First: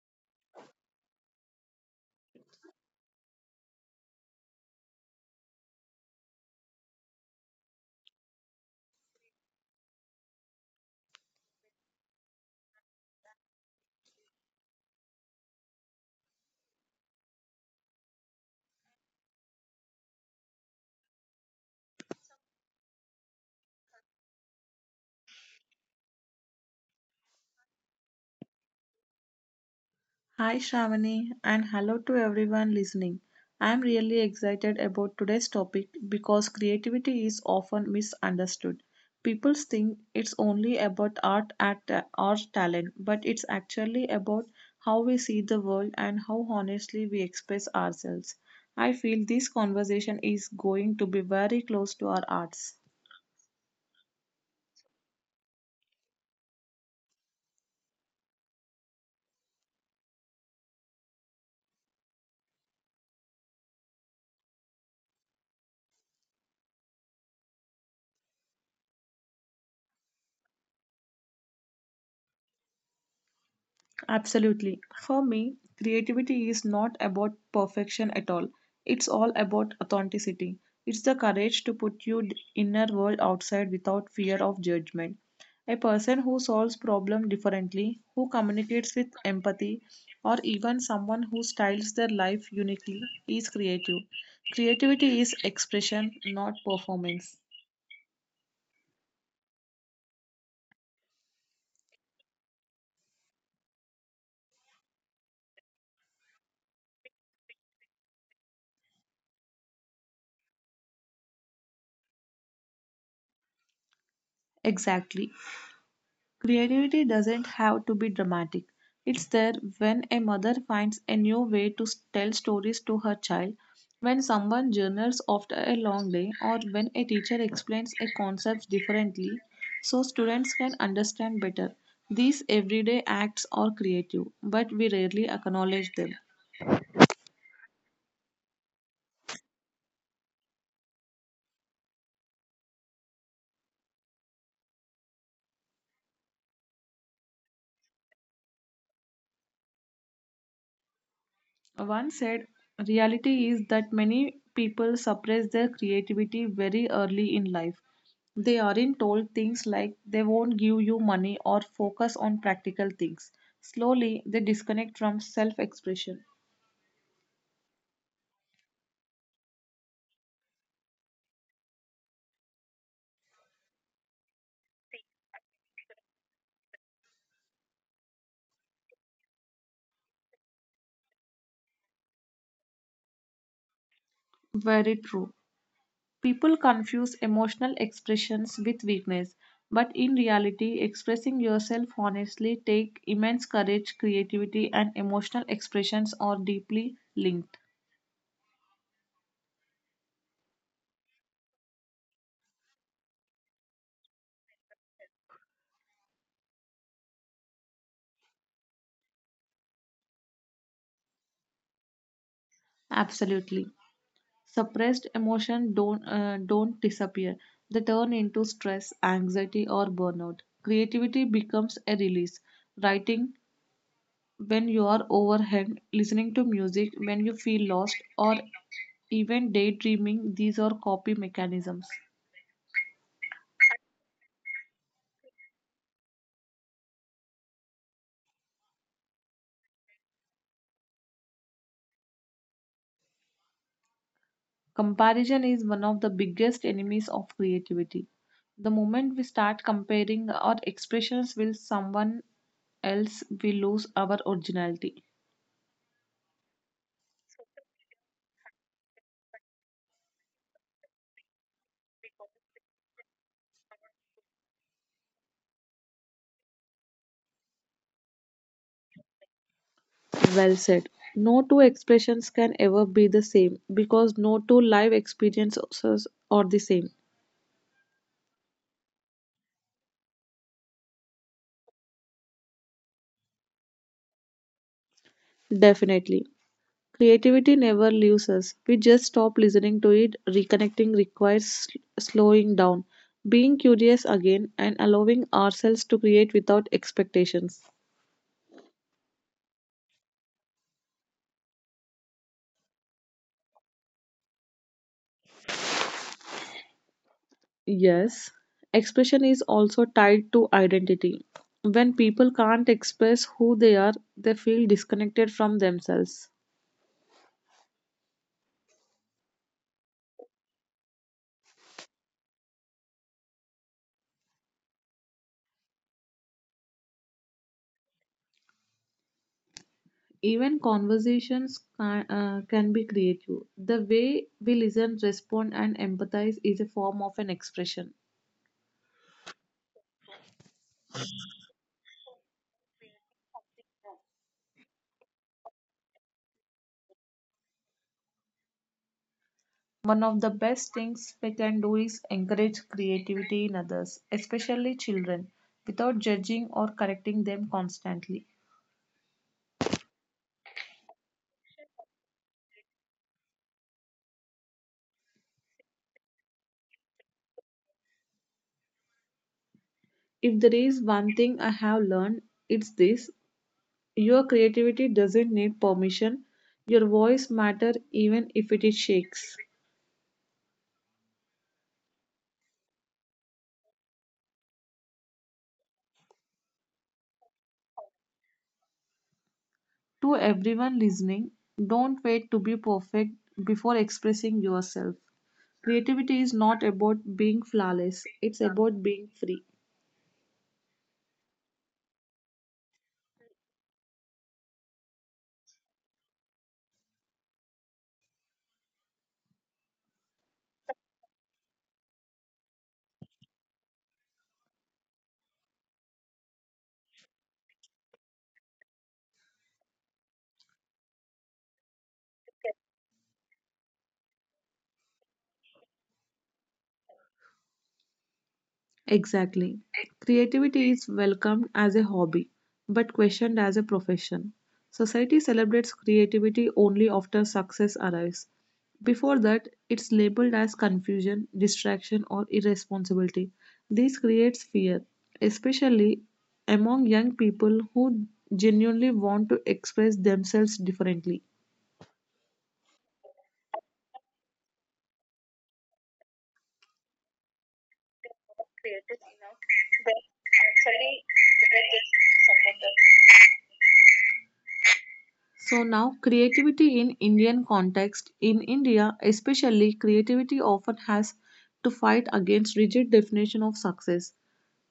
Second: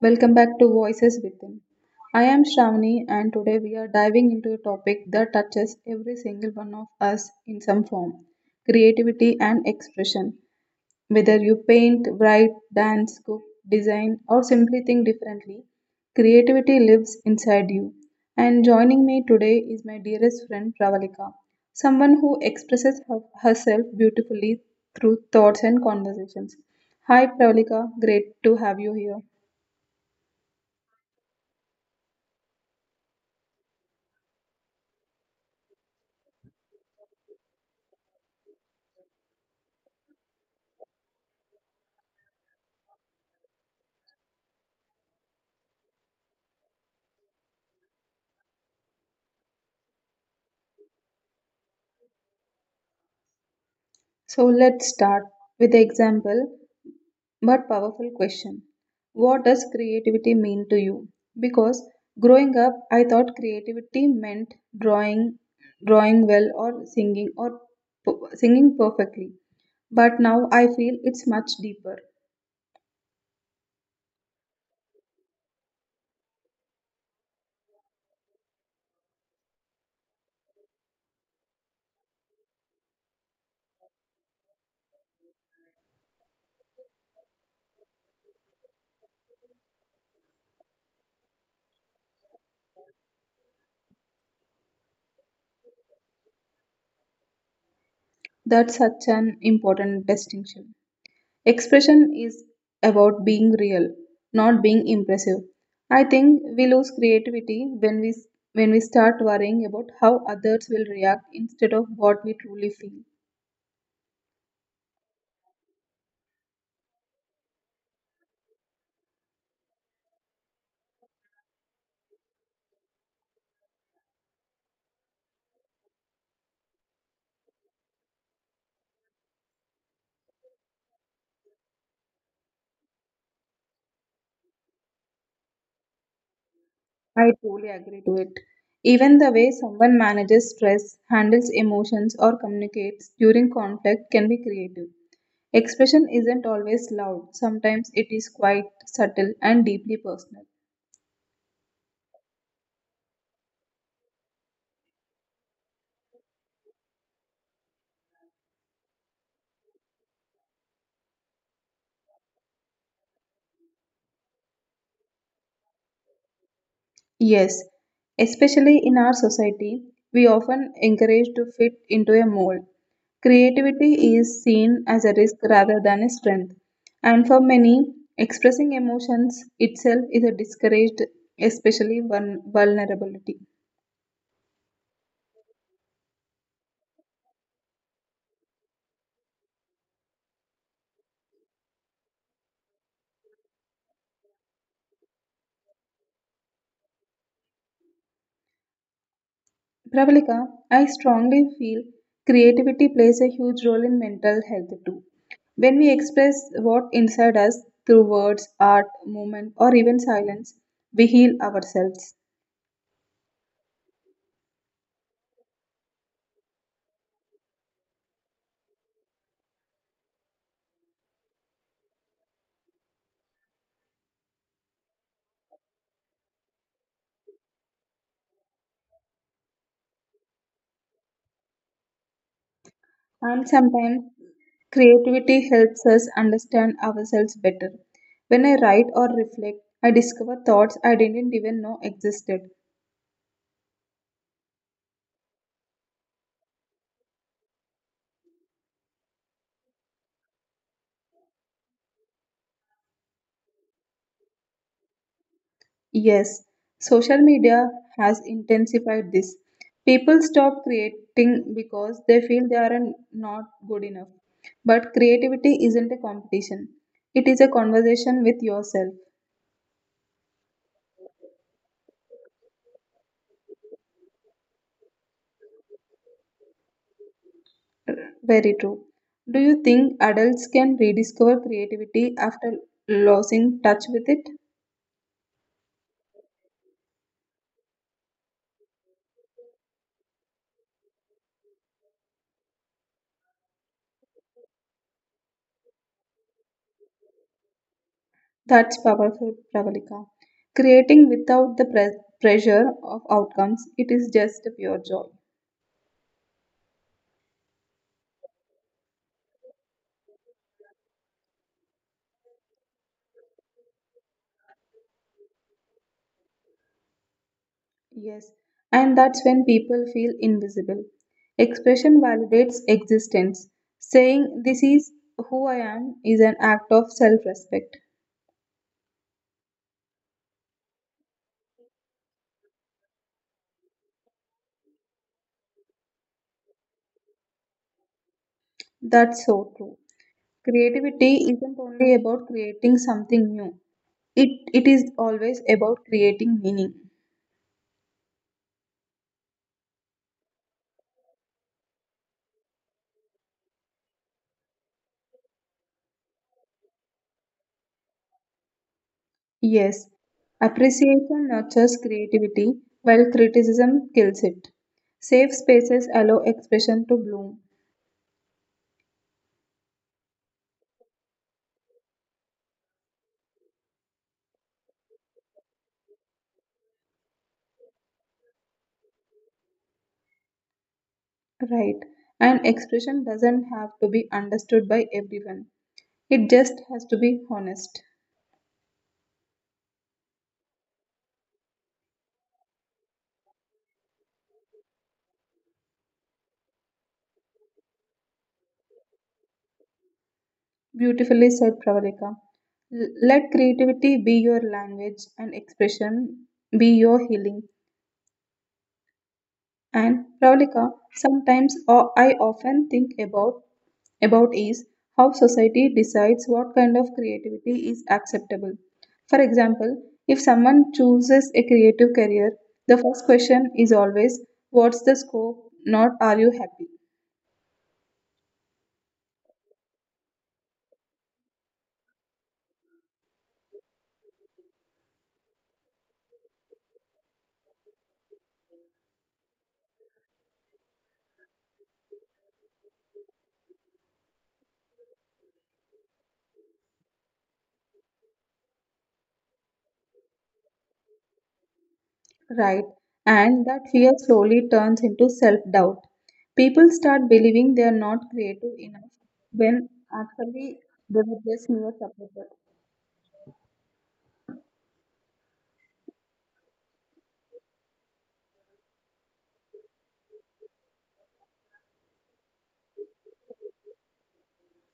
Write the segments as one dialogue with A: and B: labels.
A: welcome back to Voices Within. I am Shravani and today we are diving into a topic that touches every single one of us in some form creativity and expression. Whether you paint, write, dance, cook, design, or simply think differently, creativity lives inside you. And joining me today is my dearest friend Pravalika, someone who expresses herself beautifully through thoughts and conversations. Hi Pravalika, great to have you here.
B: Hi, Shravani, and hello to everyone listening. I am really excited about today's topic because creativity is often misunderstood. People think it's only about art at or talent, but it's actually about how we see the world and how honestly we express ourselves. I feel this conversation is going to be very close to our arts.
A: So let's start with the example. But powerful question. What does creativity mean to you? Because growing up, I thought creativity meant drawing, drawing well, or singing, or singing perfectly. But now I feel it's much deeper.
B: Absolutely. For me, creativity is not about perfection at all. It's all about authenticity. It's the courage to put your inner world outside without fear of judgment. A person who solves problems differently, who communicates with empathy, or even someone who styles their life uniquely is creative. Creativity is expression, not performance.
A: That's such an important distinction. Expression is about being real, not being impressive. I think we lose creativity when we start worrying about how others will react instead of what we truly feel.
B: Exactly. Creativity doesn't have to be dramatic. It's there when a mother finds a new way to tell stories to her child, when someone journals after a long day, or when a teacher explains a concept differently so students can understand better. These everyday acts are creative, but we rarely acknowledge them.
A: I truly agree to it. Even the way someone manages stress, handles emotions, or communicates during conflict can be creative. Expression isn't always loud, sometimes it is quite subtle and deeply personal.
B: One said, reality is that many people suppress their creativity very early in life. They aren't told things like they won't give you money or focus on practical things. Slowly, they disconnect from self expression.
A: Yes, especially in our society, we often encourage to fit into a mold. Creativity is seen as a risk rather than a strength, and for many, expressing emotions itself is a discouraged, especially vulnerability.
B: Very true. People confuse emotional expressions with weakness, but in reality, expressing yourself honestly takes immense courage, creativity, and emotional expressions are deeply linked.
A: Pravalika, I strongly feel creativity plays a huge role in mental health too. When we express what inside us through words, art, movement, or even silence, we heal ourselves.
B: Absolutely. Suppressed emotion don't disappear. They turn into stress, anxiety or burnout. Creativity becomes a release. Writing when you are overwhelmed, listening to music when you feel lost, or even daydreaming these are copy mechanisms.
A: And sometimes creativity helps us understand ourselves better. When I write or reflect, I discover thoughts I didn't even know existed.
B: Comparison is one of the biggest enemies of creativity. The moment we start comparing our expressions with someone else, we lose our originality.
A: Yes, social media has intensified this. People stop creating because they feel they are not good enough. But creativity isn't a competition, it is a conversation with yourself.
B: Well said. No two expressions can ever be the same because no two life experiences are the same.
A: Very true. Do you think adults can rediscover creativity after losing touch with it?
B: Definitely. Creativity never leaves us. We just stop listening to it. Reconnecting requires slowing down, being curious again, and allowing ourselves to create without expectations.
A: That's powerful, Pravalika. Creating without the pressure of outcomes, it is just a pure joy.
B: Yes, expression is also tied to identity. When people can't express who they are, they feel disconnected from themselves.
A: Yes, and that's when people feel invisible. Expression validates existence. Saying, this is who I am, is an act of self respect.
B: Even conversations can be creative. The way we listen, respond, and empathize is a form of an expression.
A: That's so true. Creativity isn't only about creating something new, it is always about creating meaning.
B: One of the best things we can do is encourage creativity in others, especially children, without judging or correcting them constantly.
A: Yes, appreciation nurtures creativity, while criticism kills it. Safe spaces allow expression to bloom.
B: If there is one thing I have learned, it's this: your creativity doesn't need permission, your voice matters even if it is shakes.
A: Right. And expression doesn't have to be understood by everyone. It just has to be honest.
B: To everyone listening, don't wait to be perfect before expressing yourself. Creativity is not about being flawless, it's about being free.
A: Beautifully said, Pravalika. Let creativity be your language and expression be your healing. And Pravalika, sometimes or I often think about is how society decides what kind of creativity is acceptable. For example, if someone chooses a creative career, the first question is always what's the scope, not are you happy?
B: Exactly. Creativity is welcomed as a hobby but questioned as a profession. Society celebrates creativity only after success arrives. Before that, it's labeled as confusion, distraction, or irresponsibility. This creates fear, especially among young people who genuinely want to express themselves differently.
A: Right? And that fear slowly turns into self-doubt. People start believing they are not creative enough when actually they were just mere supporters.
B: So now creativity in Indian context, in India especially, creativity often has to fight against rigid definition of success.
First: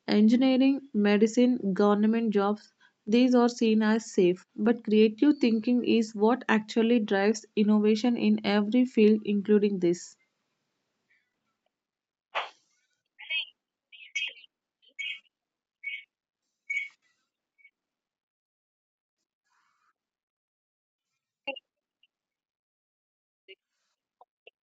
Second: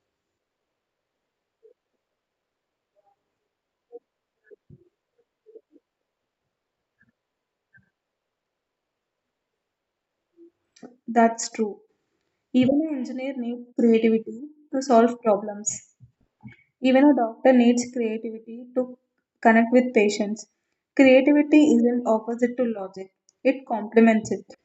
B: Engineering, medicine, government jobs, these are seen as safe, but creative thinking is what actually drives innovation in every field including this.
A: That's true. Even an engineer needs creativity to solve problems. Even a doctor needs creativity to connect with patients. Creativity isn't opposite to logic, it complements it.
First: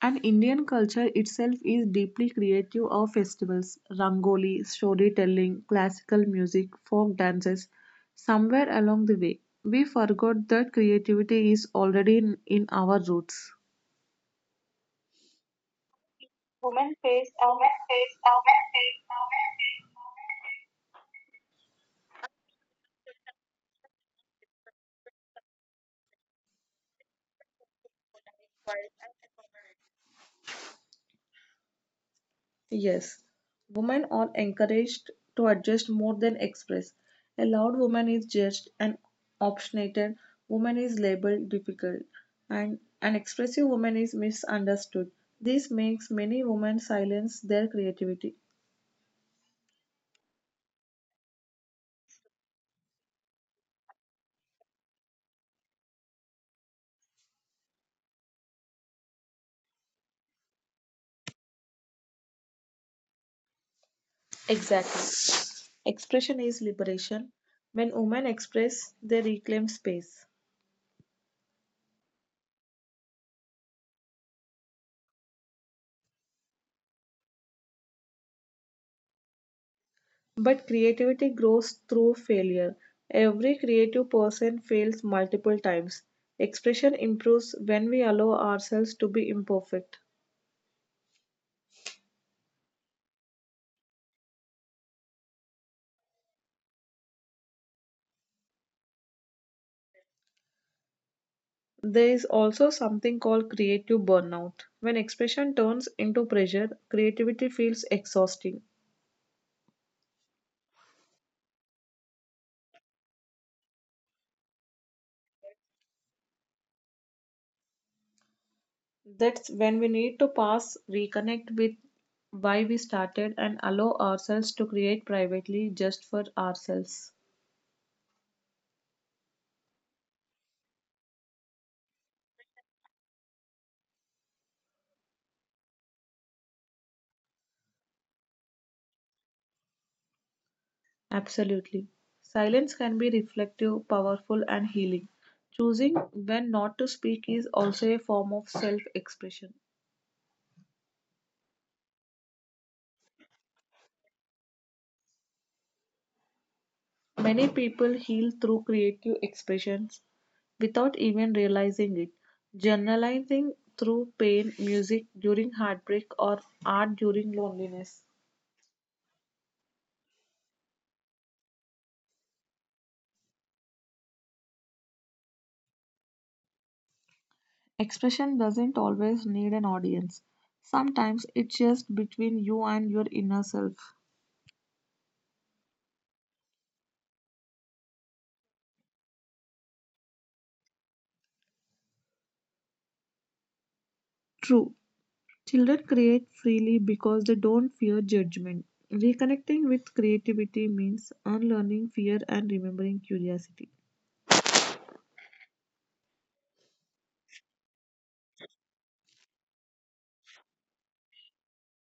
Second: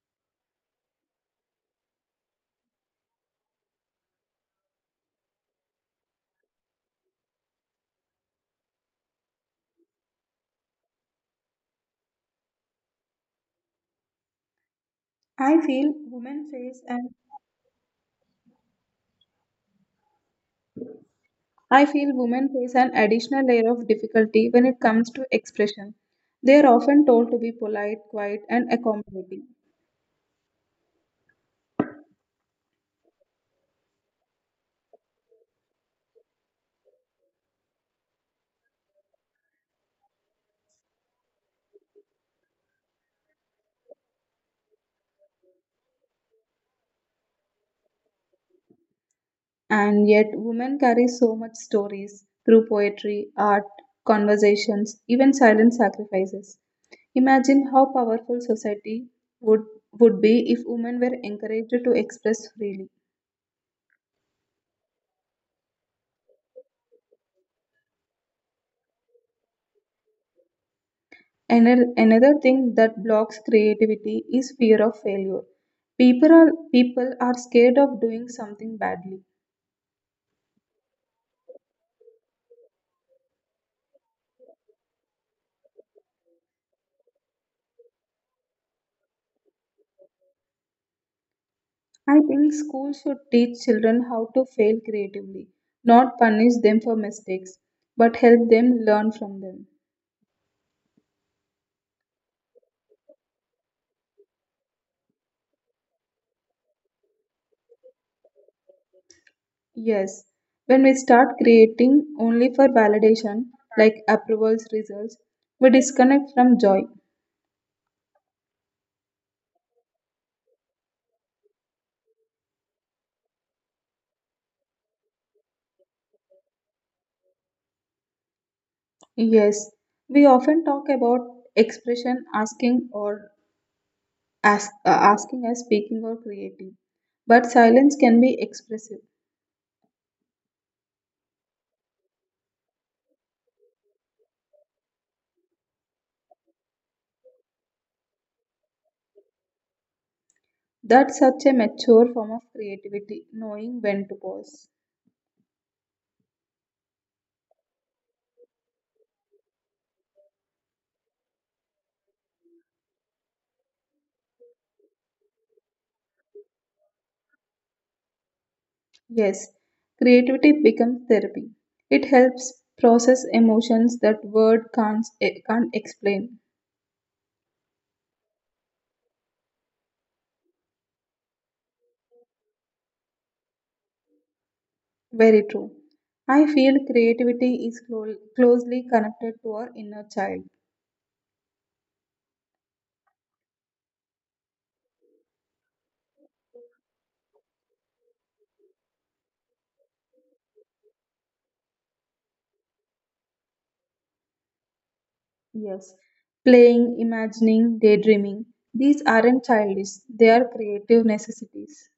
B: And Indian culture itself is deeply creative of festivals, rangoli, storytelling, classical music, folk dances. Somewhere along the way, we forgot that creativity is already in our roots.
A: I feel women face an I feel women face an additional layer of difficulty when it comes to expression. They are often told to be polite, quiet, and accommodating.
B: Yes, women are encouraged to adjust more than express. A loud woman is judged, an obstinate woman is labeled difficult, and an expressive woman is misunderstood. This makes many women silence their creativity.
A: And yet, women carry so much stories through poetry, art, conversations, even silent sacrifices. Imagine how powerful society would, would be if women were encouraged to express freely.
B: Exactly. Expression is liberation. When women express, they reclaim space.
A: Another thing that blocks creativity is fear of failure. People are scared of doing something badly.
B: But creativity grows through failure. Every creative person fails multiple times. Expression improves when we allow ourselves to be imperfect.
A: I think schools should teach children how to fail creatively, not punish them for mistakes, but help them learn from them.
B: There is also something called creative burnout. When expression turns into pressure, creativity feels exhausting.
A: Yes, when we start creating only for validation, like approvals, results, we disconnect from joy.
B: That's when we need to pause, reconnect with why we started, and allow ourselves to create privately just for ourselves.
A: Yes, we often talk about expression, asking or asking as speaking or creating, but silence can be expressive.
B: Absolutely. Silence can be reflective, powerful, and healing. Choosing when not to speak is also a form of self expression.
A: That's such a mature form of creativity, knowing when to pause.
B: Many people heal through creative expressions without even realizing it. Journalizing through pain, music during heartbreak, or art during loneliness.
A: Yes, creativity becomes therapy. It helps process emotions that word can't explain.
B: Expression doesn't always need an audience. Sometimes it's just between you and your inner self.
A: Very true. I feel creativity is closely connected to our inner child.
B: True. Children create freely because they don't fear judgment. Reconnecting with creativity means unlearning fear and remembering curiosity.
A: Yes. Playing, imagining, daydreaming. These aren't childish, they are creative necessities.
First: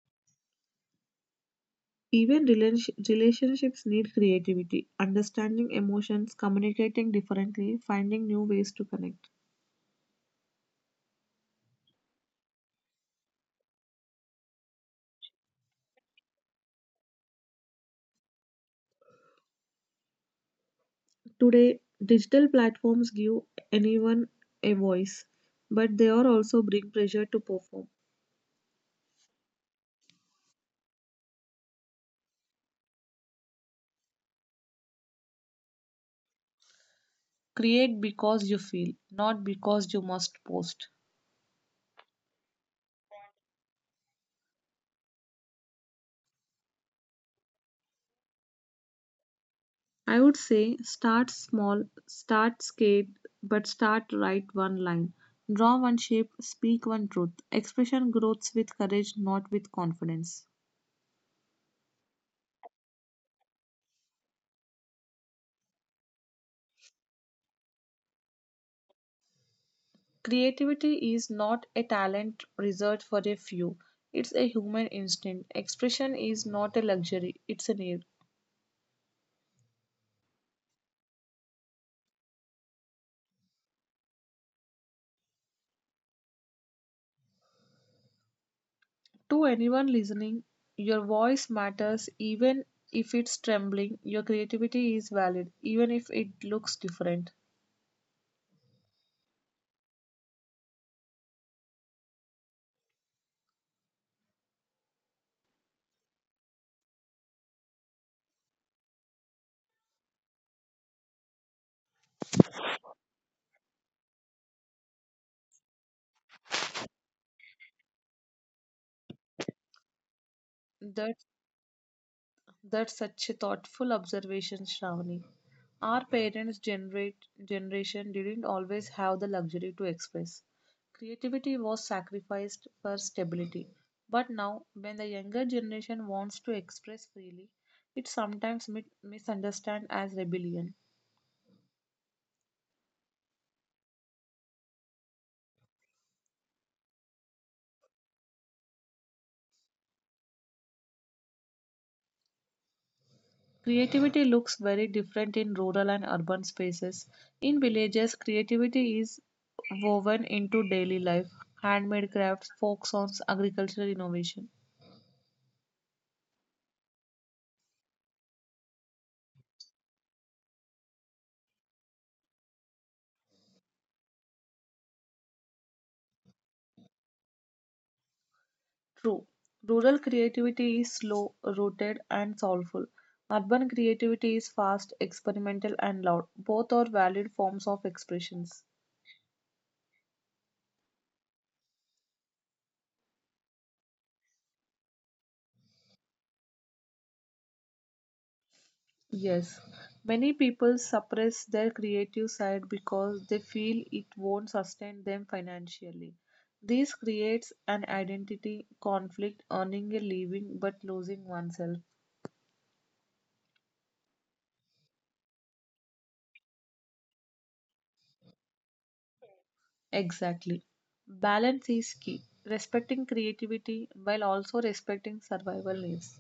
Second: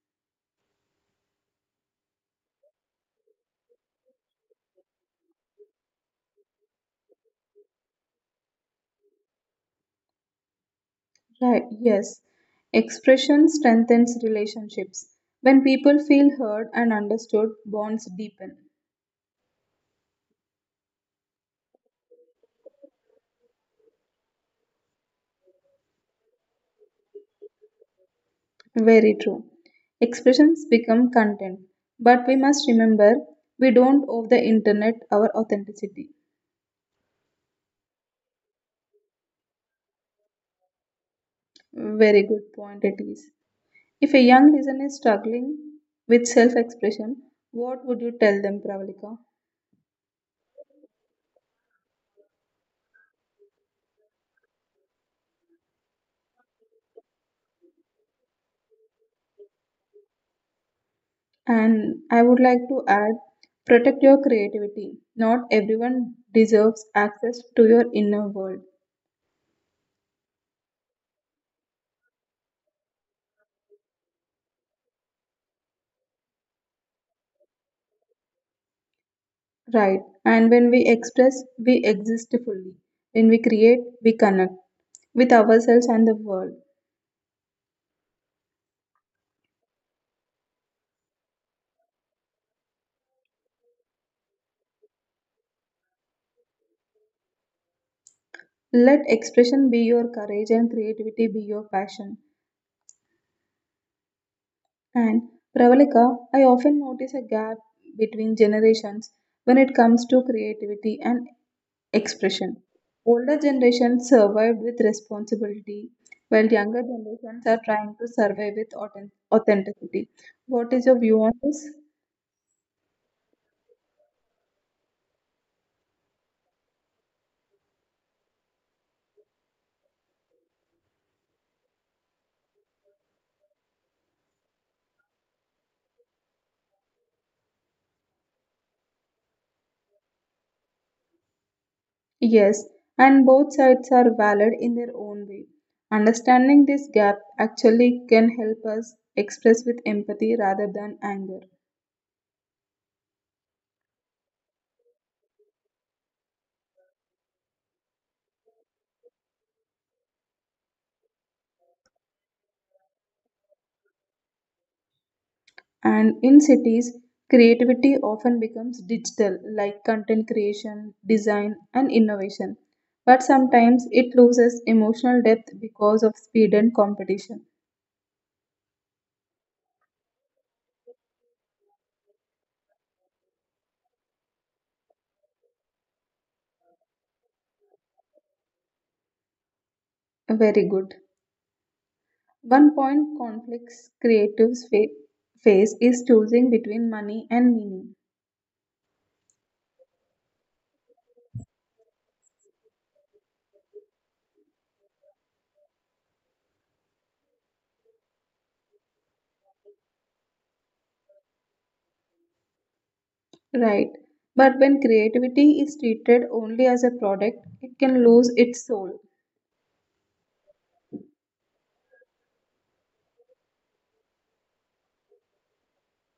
B: Even relationships need creativity, understanding emotions, communicating differently, finding new ways to connect.
A: Right. Yes. Expression strengthens relationships. When people feel heard and understood, bonds deepen.
B: Today, digital platforms give anyone a voice, but they are also bring pressure to perform.
A: Very true. Expressions become content. But we must remember we don't owe the internet our authenticity.
B: Create because you feel, not because you must post.
A: Very good point, it is. If a young listener is struggling with self expression, what would you tell them, Pravalika?
B: I would say start small, start scared, but start, write one line. Draw one shape, speak one truth. Expression grows with courage, not with confidence.
A: And I would like to add protect your creativity. Not everyone deserves access to your inner world.
B: Creativity is not a talent reserved for a few. It's a human instinct. Expression is not a luxury, it's a need.
A: Right. And when we express, we exist fully. When we create, we connect with ourselves and the world.
B: To anyone listening, your voice matters even if it's trembling. Your creativity is valid even if it looks different.
A: Let expression be your courage and creativity be your passion. And Pravalika, I often notice a gap between generations when it comes to creativity and expression. Older generations survived with responsibility, while younger generations are trying to survive with authenticity. What is your
B: That
A: view on this?
B: that's such a thoughtful observation, Shravani. Our generation didn't always have the luxury to express. Creativity was sacrificed for stability. But now, when the younger generation wants to express freely, it sometimes misunderstand as rebellion.
A: Yes, and both sides are valid in their own way. Understanding this gap actually can help us express with empathy rather than anger.
B: Creativity looks very different in rural and urban spaces. In villages, creativity is woven into daily life, handmade crafts, folk songs, agricultural innovation.
A: And in cities, creativity often becomes digital, like content creation, design, and innovation. But sometimes it loses emotional depth because of speed and competition.
B: True, rural creativity is slow, rooted, and soulful. Urban creativity is fast, experimental, and loud. Both are valid forms of expressions.
A: Very good. One point conflicts creatives face is choosing between money and meaning.
B: Yes, many people suppress their creative side because they feel it won't sustain them financially. This creates an identity conflict, earning a living but losing oneself.
A: Right. But when creativity is treated only as a product, it can lose its soul.
B: Exactly. Balance is key, respecting creativity while also respecting survival needs.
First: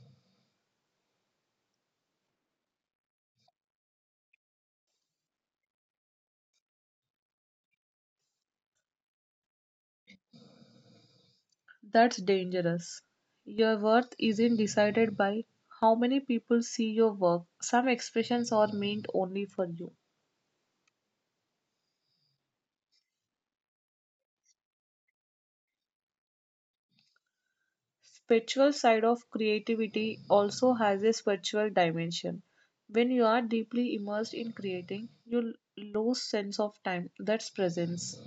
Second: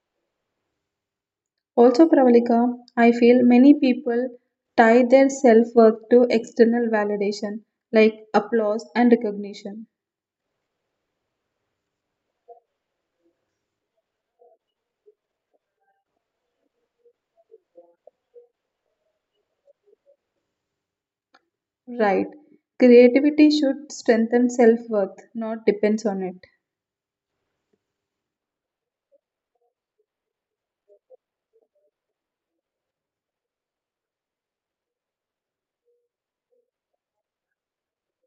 A: Also, Pravalika, I feel many people tie their self worth to external validation like applause and recognition.
B: That's dangerous. Your worth isn't decided by how many people see your work. Some expressions are meant only for you.
A: Right. Creativity should strengthen self worth, not depends on it.
B: Spiritual side of creativity also has a spiritual dimension. When you are deeply immersed in creating, you lose sense of time. That's presence.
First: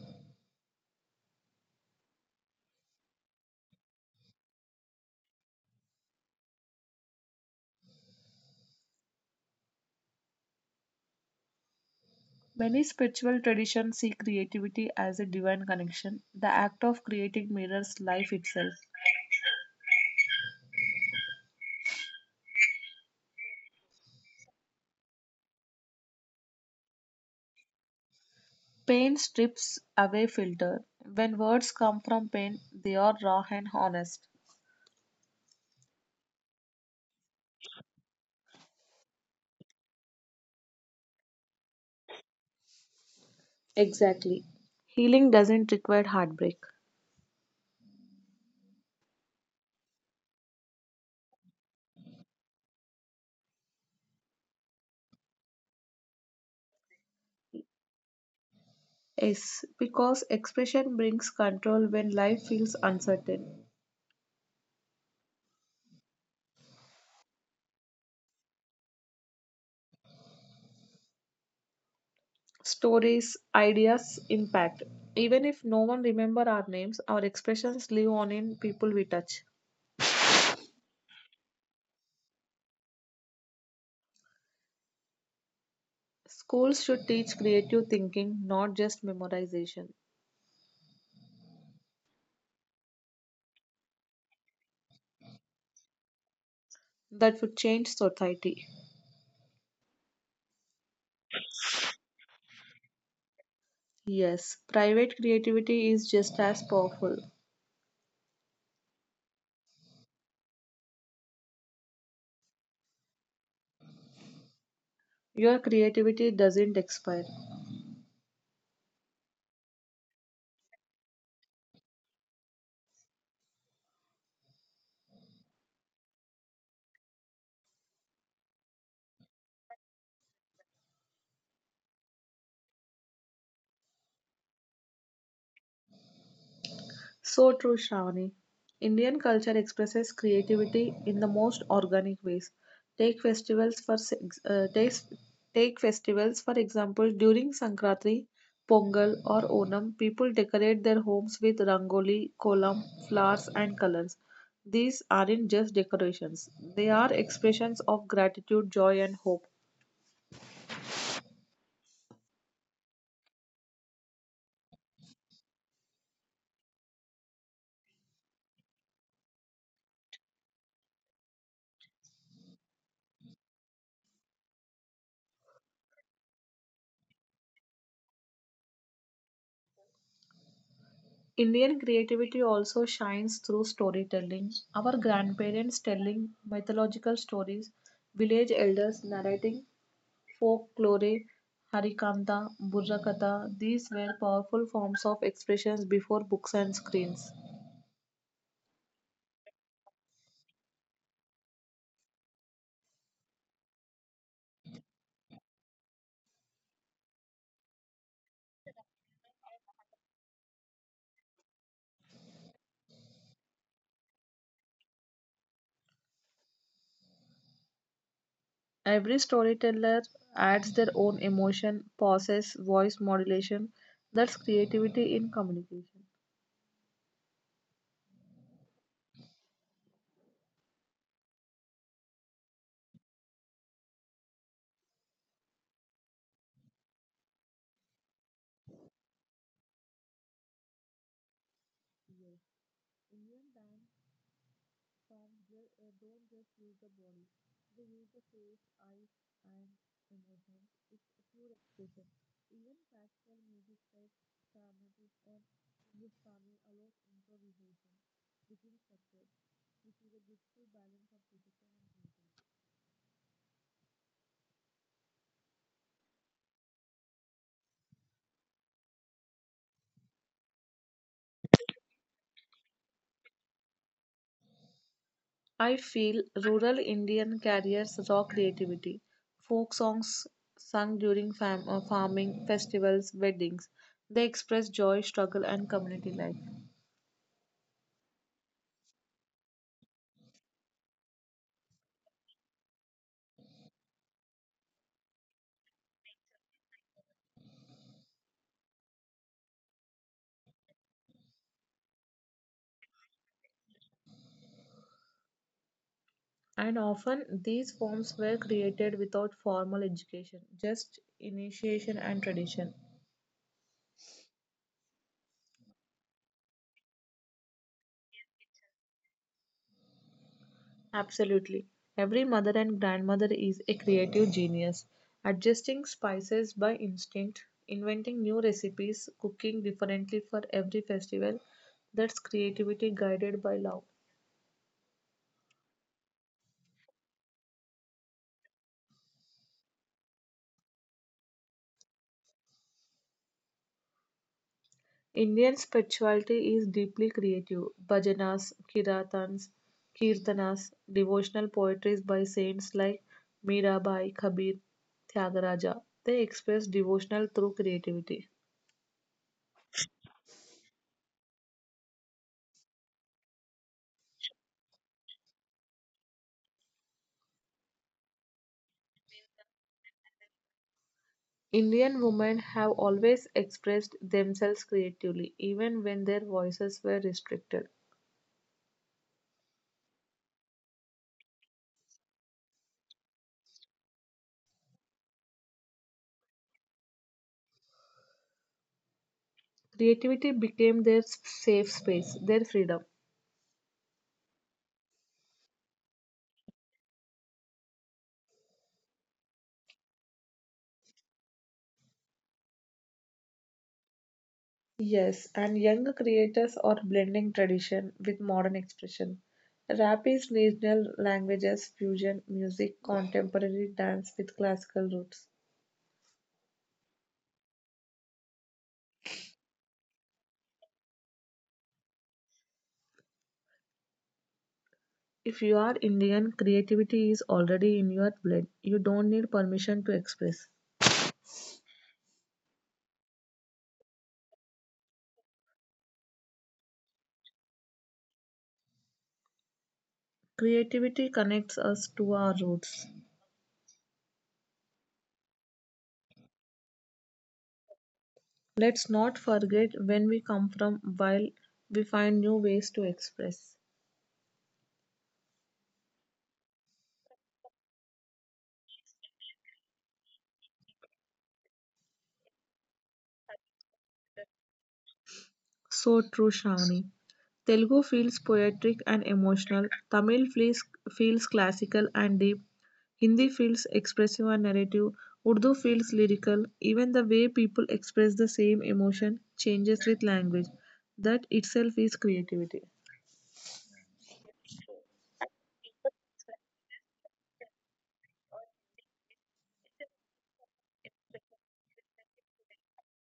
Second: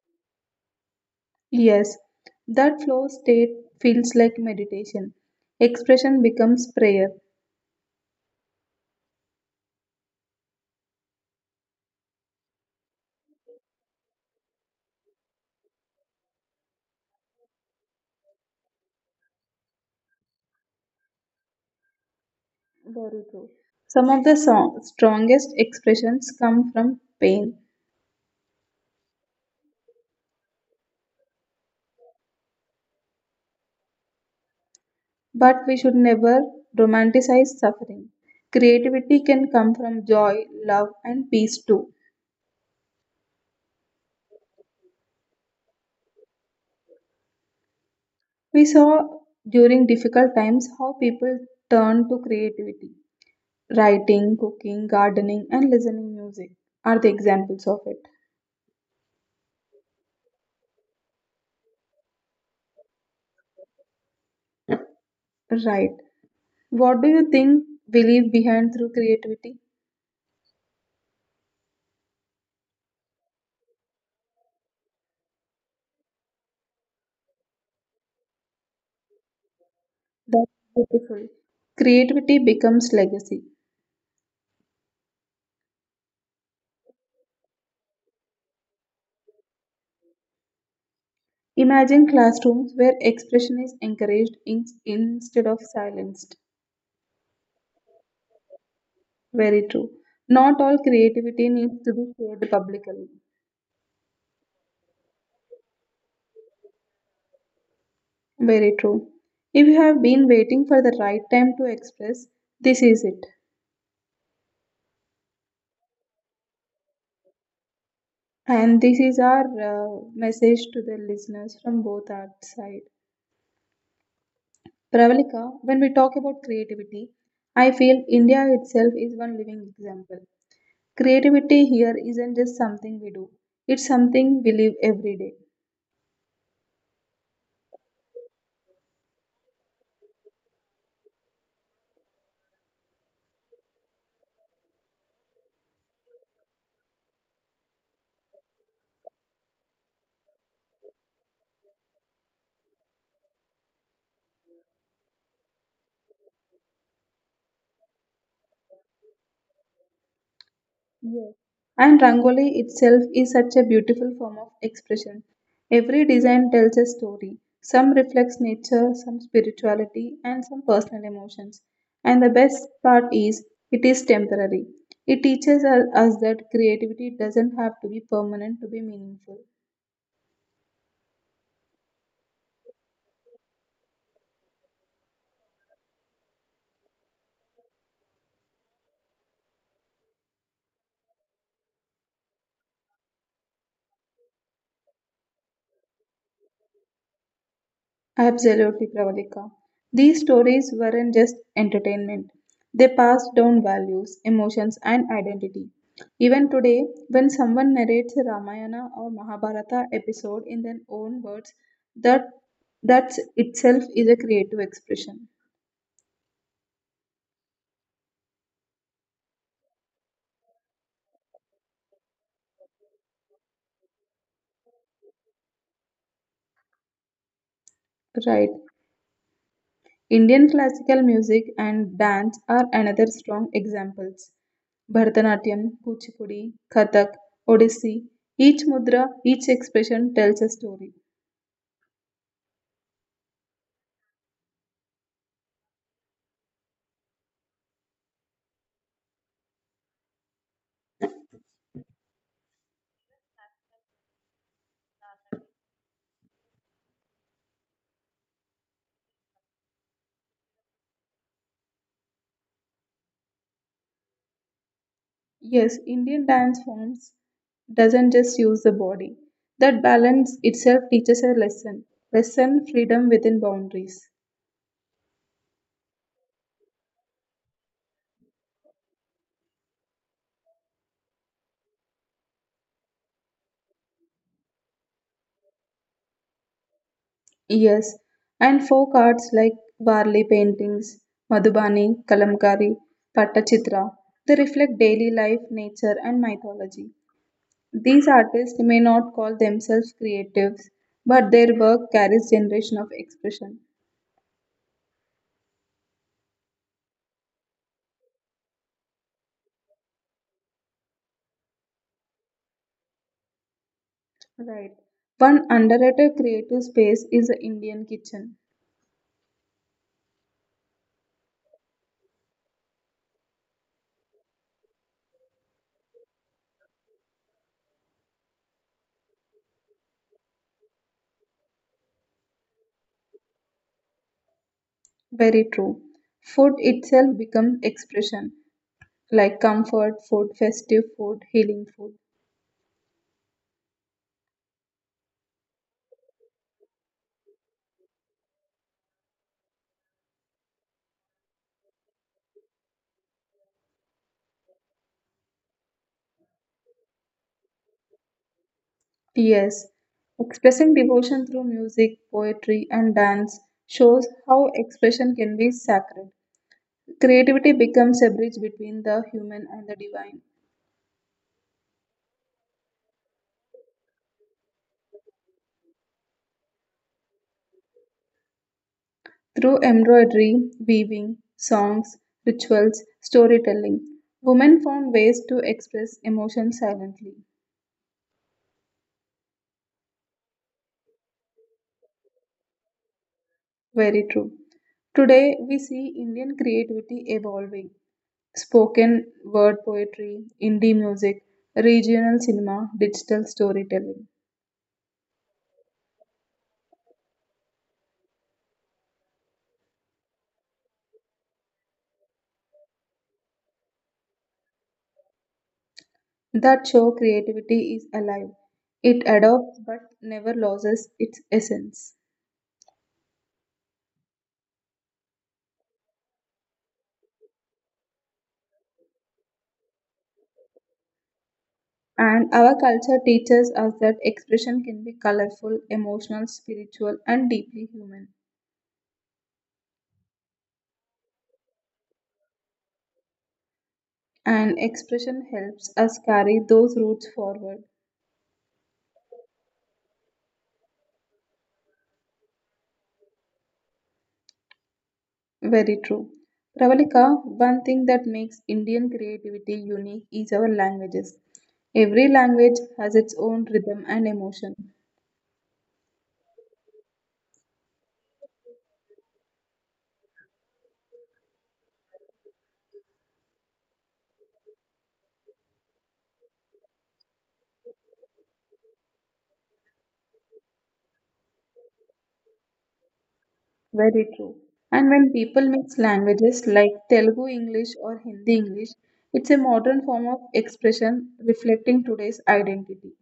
A: Yes, that flow state feels like meditation. Expression becomes prayer.
B: Many spiritual traditions see creativity as a divine connection. The act of creating mirrors life itself.
A: Very true. Some of the strongest expressions come from pain.
B: Pain strips away filter. When words come from pain, they are raw and honest.
A: But we should never romanticize suffering. Creativity can come from joy, love, and peace too.
B: Exactly, healing doesn't require heartbreak.
A: We saw during difficult times how people turn to creativity. Writing, cooking, gardening, and listening music are the examples of it.
B: Yes, because expression brings control when life feels uncertain.
A: Right. What do you think we leave behind through creativity?
B: Stories, ideas, impact. Even if no one remember our names, our expressions live on in people we touch.
A: That's beautiful. Creativity becomes legacy.
B: Schools should teach creative thinking, not just memorization.
A: Imagine classrooms where expression is encouraged instead of silenced.
B: That would change society.
A: Very true. Not all creativity needs to be shared publicly.
B: Yes, private creativity is just as powerful.
A: Very true. If you have been waiting for the right time to express, this is it.
B: Your creativity doesn't expire.
A: And this is our message to the listeners from both our side. Pravalika, when we talk about creativity, I feel India itself is one living example. Creativity here isn't just something we do, it's something we live every day.
B: So true, Shravani. Indian culture expresses creativity in the most organic ways. Take festivals for s- uh, take, take festivals for example during Sankranti, Pongal or Onam, people decorate their homes with rangoli, kolam, flowers and colors. These aren't just decorations; they are expressions of gratitude, joy and hope.
A: Yes. And Rangoli itself is such a beautiful form of expression. Every design tells a story. Some reflects nature, some spirituality, and some personal emotions. And the best part is, it is temporary. It teaches us that creativity doesn't have to be permanent to be meaningful.
B: Indian creativity also shines through storytelling. Our grandparents telling mythological stories, village elders narrating folklore, harikanta, burrakatha, these were powerful forms of expressions before books and screens.
A: Absolutely, Pravalika. These stories weren't just entertainment, they passed down values, emotions, and identity. Even today, when someone narrates a Ramayana or Mahabharata episode in their own words, that that itself is a creative expression.
B: Every storyteller adds their own emotion, pauses, voice modulation. That's creativity in communication.
A: Right. Indian classical music and dance are another strong examples. Bharatanatyam, Kuchipudi, Kathak, Odissi, each mudra, each expression tells a story.
B: Fans don't just use the body, they use the face, eyes, and emotions. It's a pure expression. Even classical music like Carnatic and Hindustani allows improvisation within structure, which is a beautiful balance of physical and creative.
A: Yes, Indian dance forms doesn't just use the body. That balance itself teaches a lesson. Lesson freedom within boundaries.
B: I feel rural Indian carriers raw creativity. Folk songs sung during farming, festivals, weddings. They express joy, struggle, and community life.
A: Yes, and folk arts like Varli paintings, Madhubani, Kalamkari, Pattachitra, they reflect daily life, nature, and mythology. These artists may not call themselves creatives, but their work carries generation of expression.
B: And often these forms were created without formal education, just initiation and tradition.
A: Right. One underrated creative space is the Indian kitchen.
B: Absolutely. Every mother and grandmother is a creative genius, adjusting spices by instinct, inventing new recipes, cooking differently for every festival. That's creativity guided by love.
A: Very true. Food itself becomes expression, like comfort food, festive food, healing food.
B: Indian spirituality is deeply creative. Kirtanas, devotional poetries by saints like Mirabai, Kabir, Tyagaraja. They express devotional through creativity.
A: Yes, expressing devotion through music, poetry, and dance shows how expression can be sacred. Creativity becomes a bridge between the human and the divine.
B: Indian women have always expressed themselves creatively, even when their voices were restricted.
A: Through embroidery, weaving, songs, rituals, storytelling, women found ways to express emotion silently.
B: Creativity became their safe space, their freedom.
A: Very true. Today, we see Indian creativity evolving. Spoken word poetry, indie music, regional cinema, digital storytelling.
B: Yes, and younger creators are blending tradition with modern expression. Rap is regional languages, fusion, music, contemporary dance with classical roots.
A: That show creativity is alive. It adopts but never loses its essence.
B: If you are Indian, creativity is already in your blood. You don't need permission to express.
A: And our culture teaches us that expression can be colorful, emotional, spiritual, and deeply human.
B: Creativity connects us to our roots.
A: And expression helps us carry those roots forward.
B: Let's not forget when we come from while we find new ways to express.
A: Very true. Pravalika, one thing that makes Indian creativity unique is our languages. Every language has its own rhythm and emotion.
B: So true, Shravani. Telugu feels poetic and emotional. Feels classical and deep. Hindi feels expressive and narrative. Urdu feels lyrical. Even the way people express the same emotion changes with language. That itself is creativity.
A: Very true. And when people mix languages like Telugu English or Hindi English, it's a modern form of expression reflecting today's identity.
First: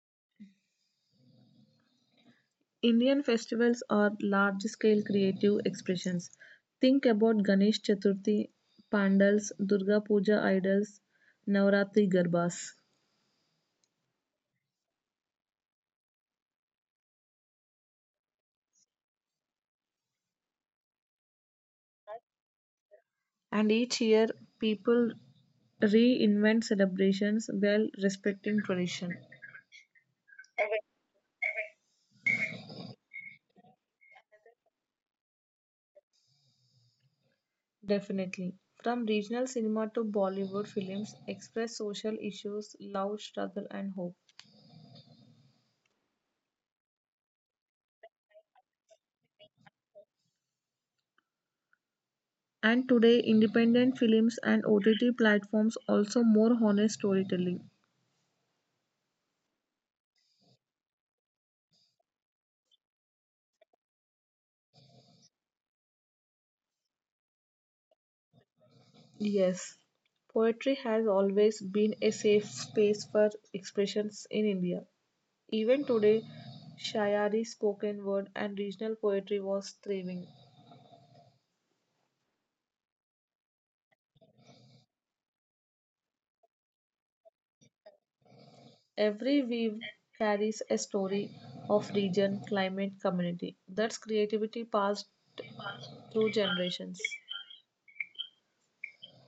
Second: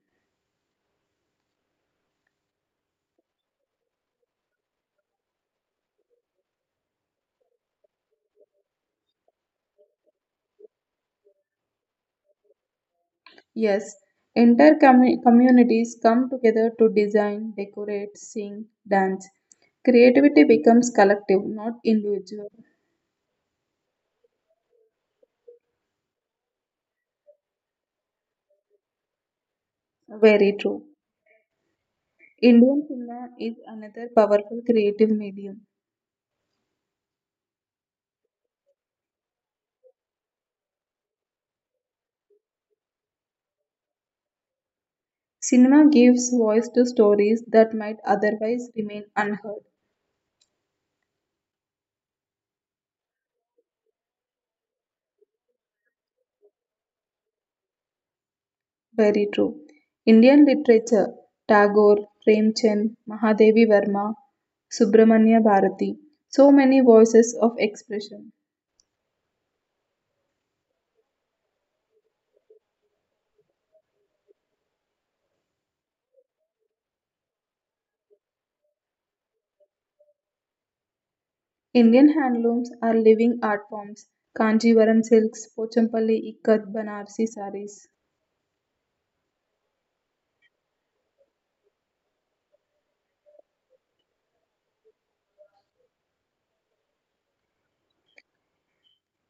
B: Indian festivals are large scale creative expressions. Think about Ganesh Chaturthi, pandals, Durga Puja idols, Navratri garbas.
A: Yes, entire communities come together to design, decorate, sing, dance. Creativity becomes collective, not individual.
B: And each year, people reinvent celebrations while respecting tradition.
A: Very true. Indian cinema is another powerful creative medium.
B: Definitely. From regional cinema to Bollywood films, express social issues, love, struggle, and hope.
A: Cinema gives voice to stories that might otherwise remain unheard.
B: And today, independent films and OTT platforms also more honest storytelling.
A: Very true. Indian literature, Tagore, Premchand, Mahadevi Verma, Subramanya Bharathi, so many voices of expression.
B: Yes, poetry has always been a safe space for expressions in India. Even today, Shayari spoken word and regional poetry was thriving.
A: Indian handlooms are living art forms. Kanjivaram silks, Pochampally ikat, Banarsi saris.
B: Every weave carries a story of region, climate, community. That's creativity passed through generations.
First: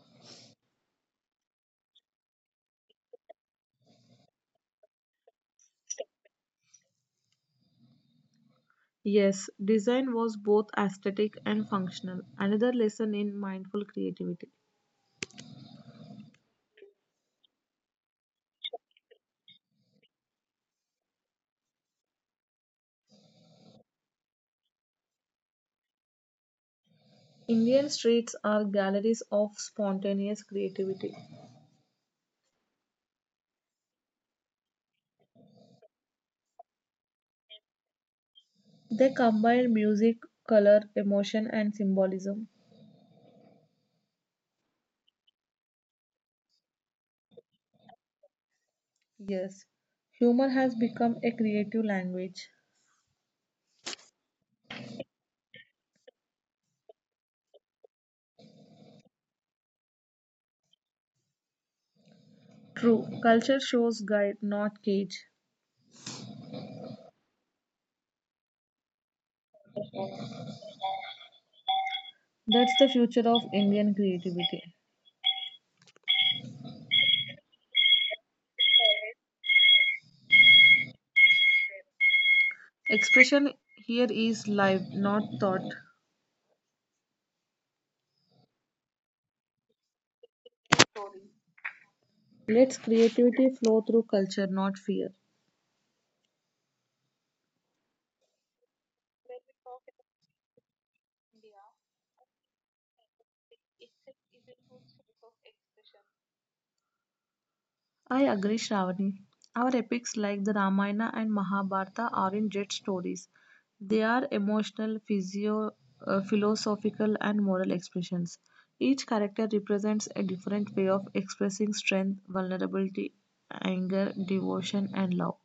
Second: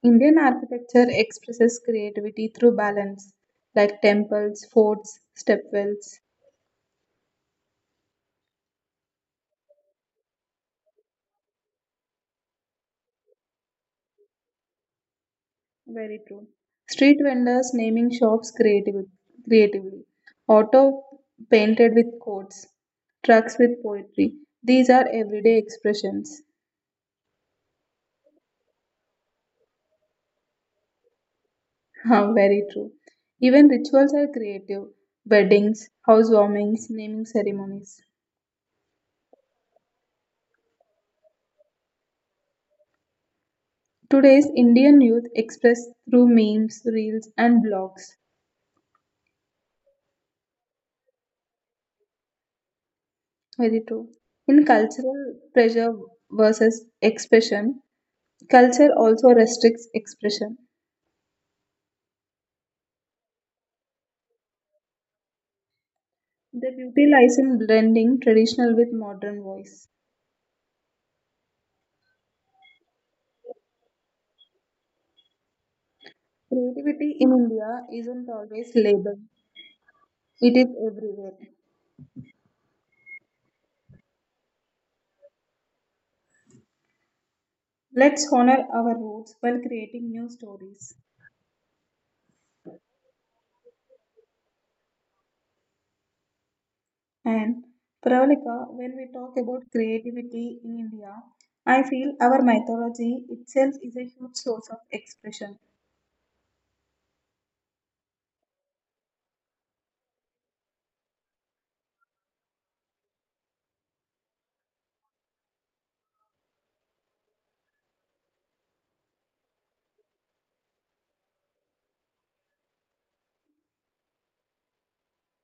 A: Indian architecture expresses creativity through balance, like temples, forts, stepwells.
B: Yes, design was both aesthetic and functional, another lesson in mindful creativity.
A: Very true. Street vendors naming shops creatively. Auto painted with quotes. Trucks with poetry. These are everyday expressions.
B: Indian streets are galleries of spontaneous creativity.
A: How Very true. Even rituals are creative. Weddings, housewarmings, naming ceremonies.
B: They combine music, color, emotion, and symbolism.
A: Today's Indian youth express through memes, reels, and blogs.
B: Yes, humor has become a creative language.
A: Very true. In cultural pressure versus expression, culture also restricts expression.
B: True, culture shows guide, not cage.
A: The beauty lies in blending traditional with modern voice.
B: That's the future of Indian creativity.
A: Creativity in India isn't always labeled, it is everywhere.
B: Expression here is live, not thought.
A: Let's honor our roots while creating new stories.
B: Let's creativity flow through culture, not fear.
A: And Pravalika, when we talk about creativity in India, I feel our mythology itself is a huge source of expression.
B: I agree, Shravani. Our epics like the Ramayana and Mahabharata are in jet stories. They are emotional, philosophical, and moral expressions. Each character represents a different way of expressing strength, vulnerability, anger, devotion, and love.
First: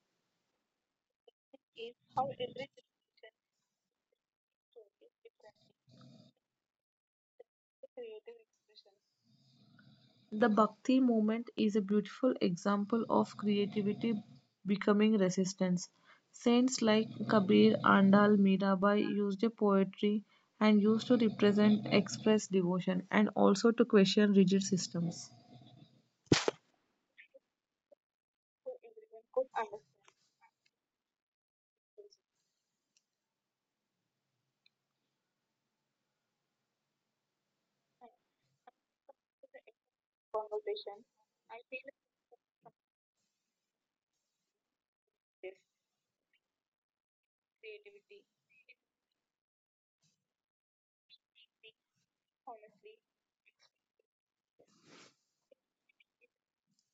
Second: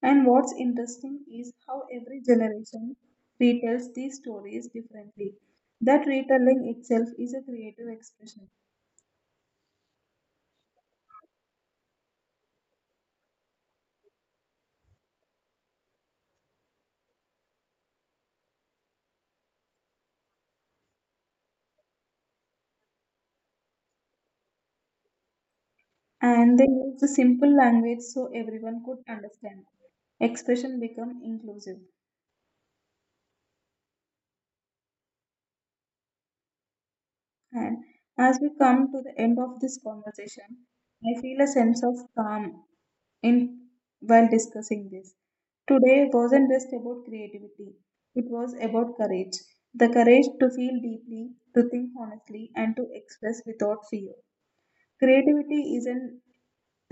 A: And what's interesting is how every generation retells these stories differently. That retelling itself is a creative expression,
B: The Bhakti movement is a beautiful example of creativity becoming resistance. Saints like Kabir, Andal, Mirabai used a poetry and used to represent express devotion and also to question rigid systems.
A: and they use the simple language so everyone could understand. Expression become inclusive. And as we come to the end of this conversation, I feel a sense of calm in while discussing this. Today wasn't just about creativity, it was about courage. The courage to feel deeply, to think honestly, and to express without fear. Creativity isn't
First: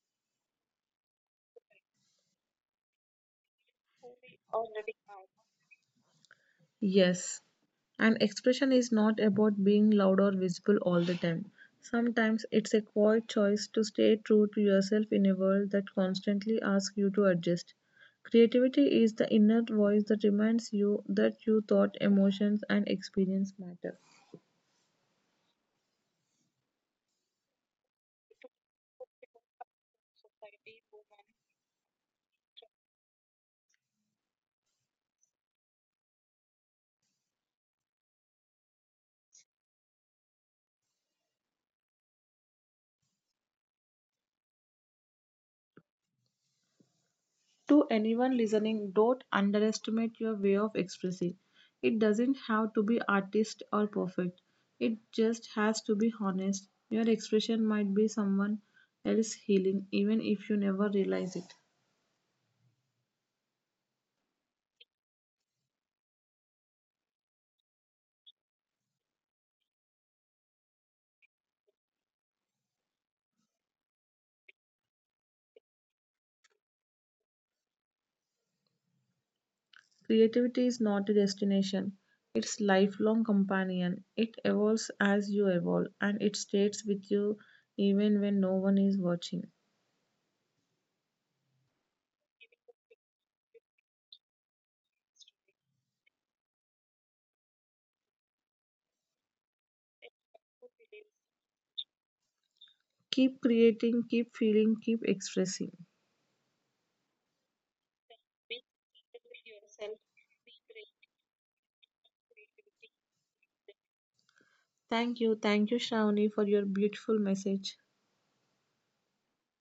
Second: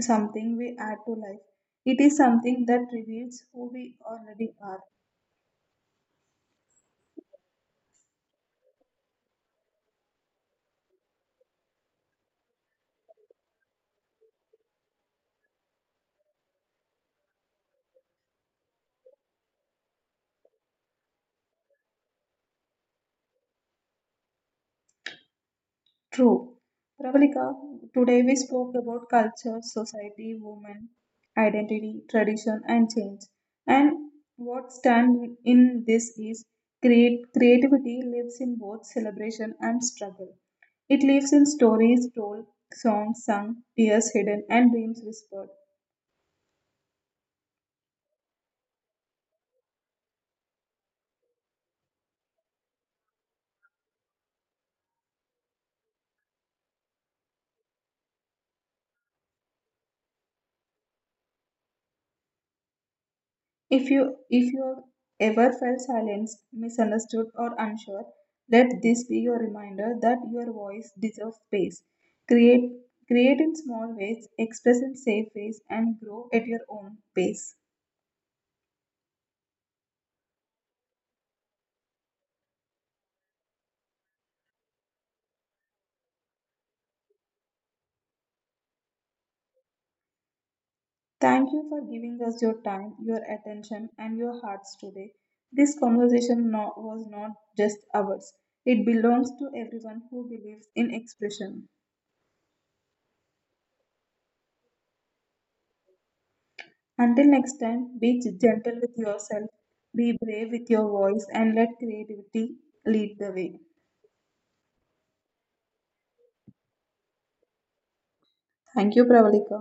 A: something we add to life, it is something that reveals who we already are.
B: Yes, an expression is not about being loud or visible all the time. Sometimes it's a quiet choice to stay true to yourself in a world that constantly asks you to adjust. Creativity is the inner voice that reminds you that you thought, emotions, and experience matter.
A: True. Pravalika, today we spoke about culture, society, women, identity, tradition, and change. And what stands in this is creativity lives in both celebration and struggle. It lives in stories told, songs sung, tears hidden, and dreams whispered.
B: To anyone listening, don't underestimate your way of expressing. It doesn't have to be artist or perfect. It just has to be honest. Your expression might be someone else healing, even if you never realize it.
A: If you have ever felt silenced, misunderstood or unsure, let this be your reminder that your voice deserves space. Create Create in small ways, express in safe ways and grow at your own pace.
B: Creativity is not a destination. It's lifelong companion. It evolves as you evolve and it stays with you even when no one is watching.
A: Thank you for giving us your time, your attention and your hearts today. This conversation was not just ours. It belongs to everyone who believes in expression.
B: Keep creating, keep feeling, keep expressing.
A: Until next time, be gentle with yourself, be brave with your voice, and let creativity lead the way.
B: Thank you. Thank you, Shravani, for your beautiful message.
A: Thank you, Pravalika.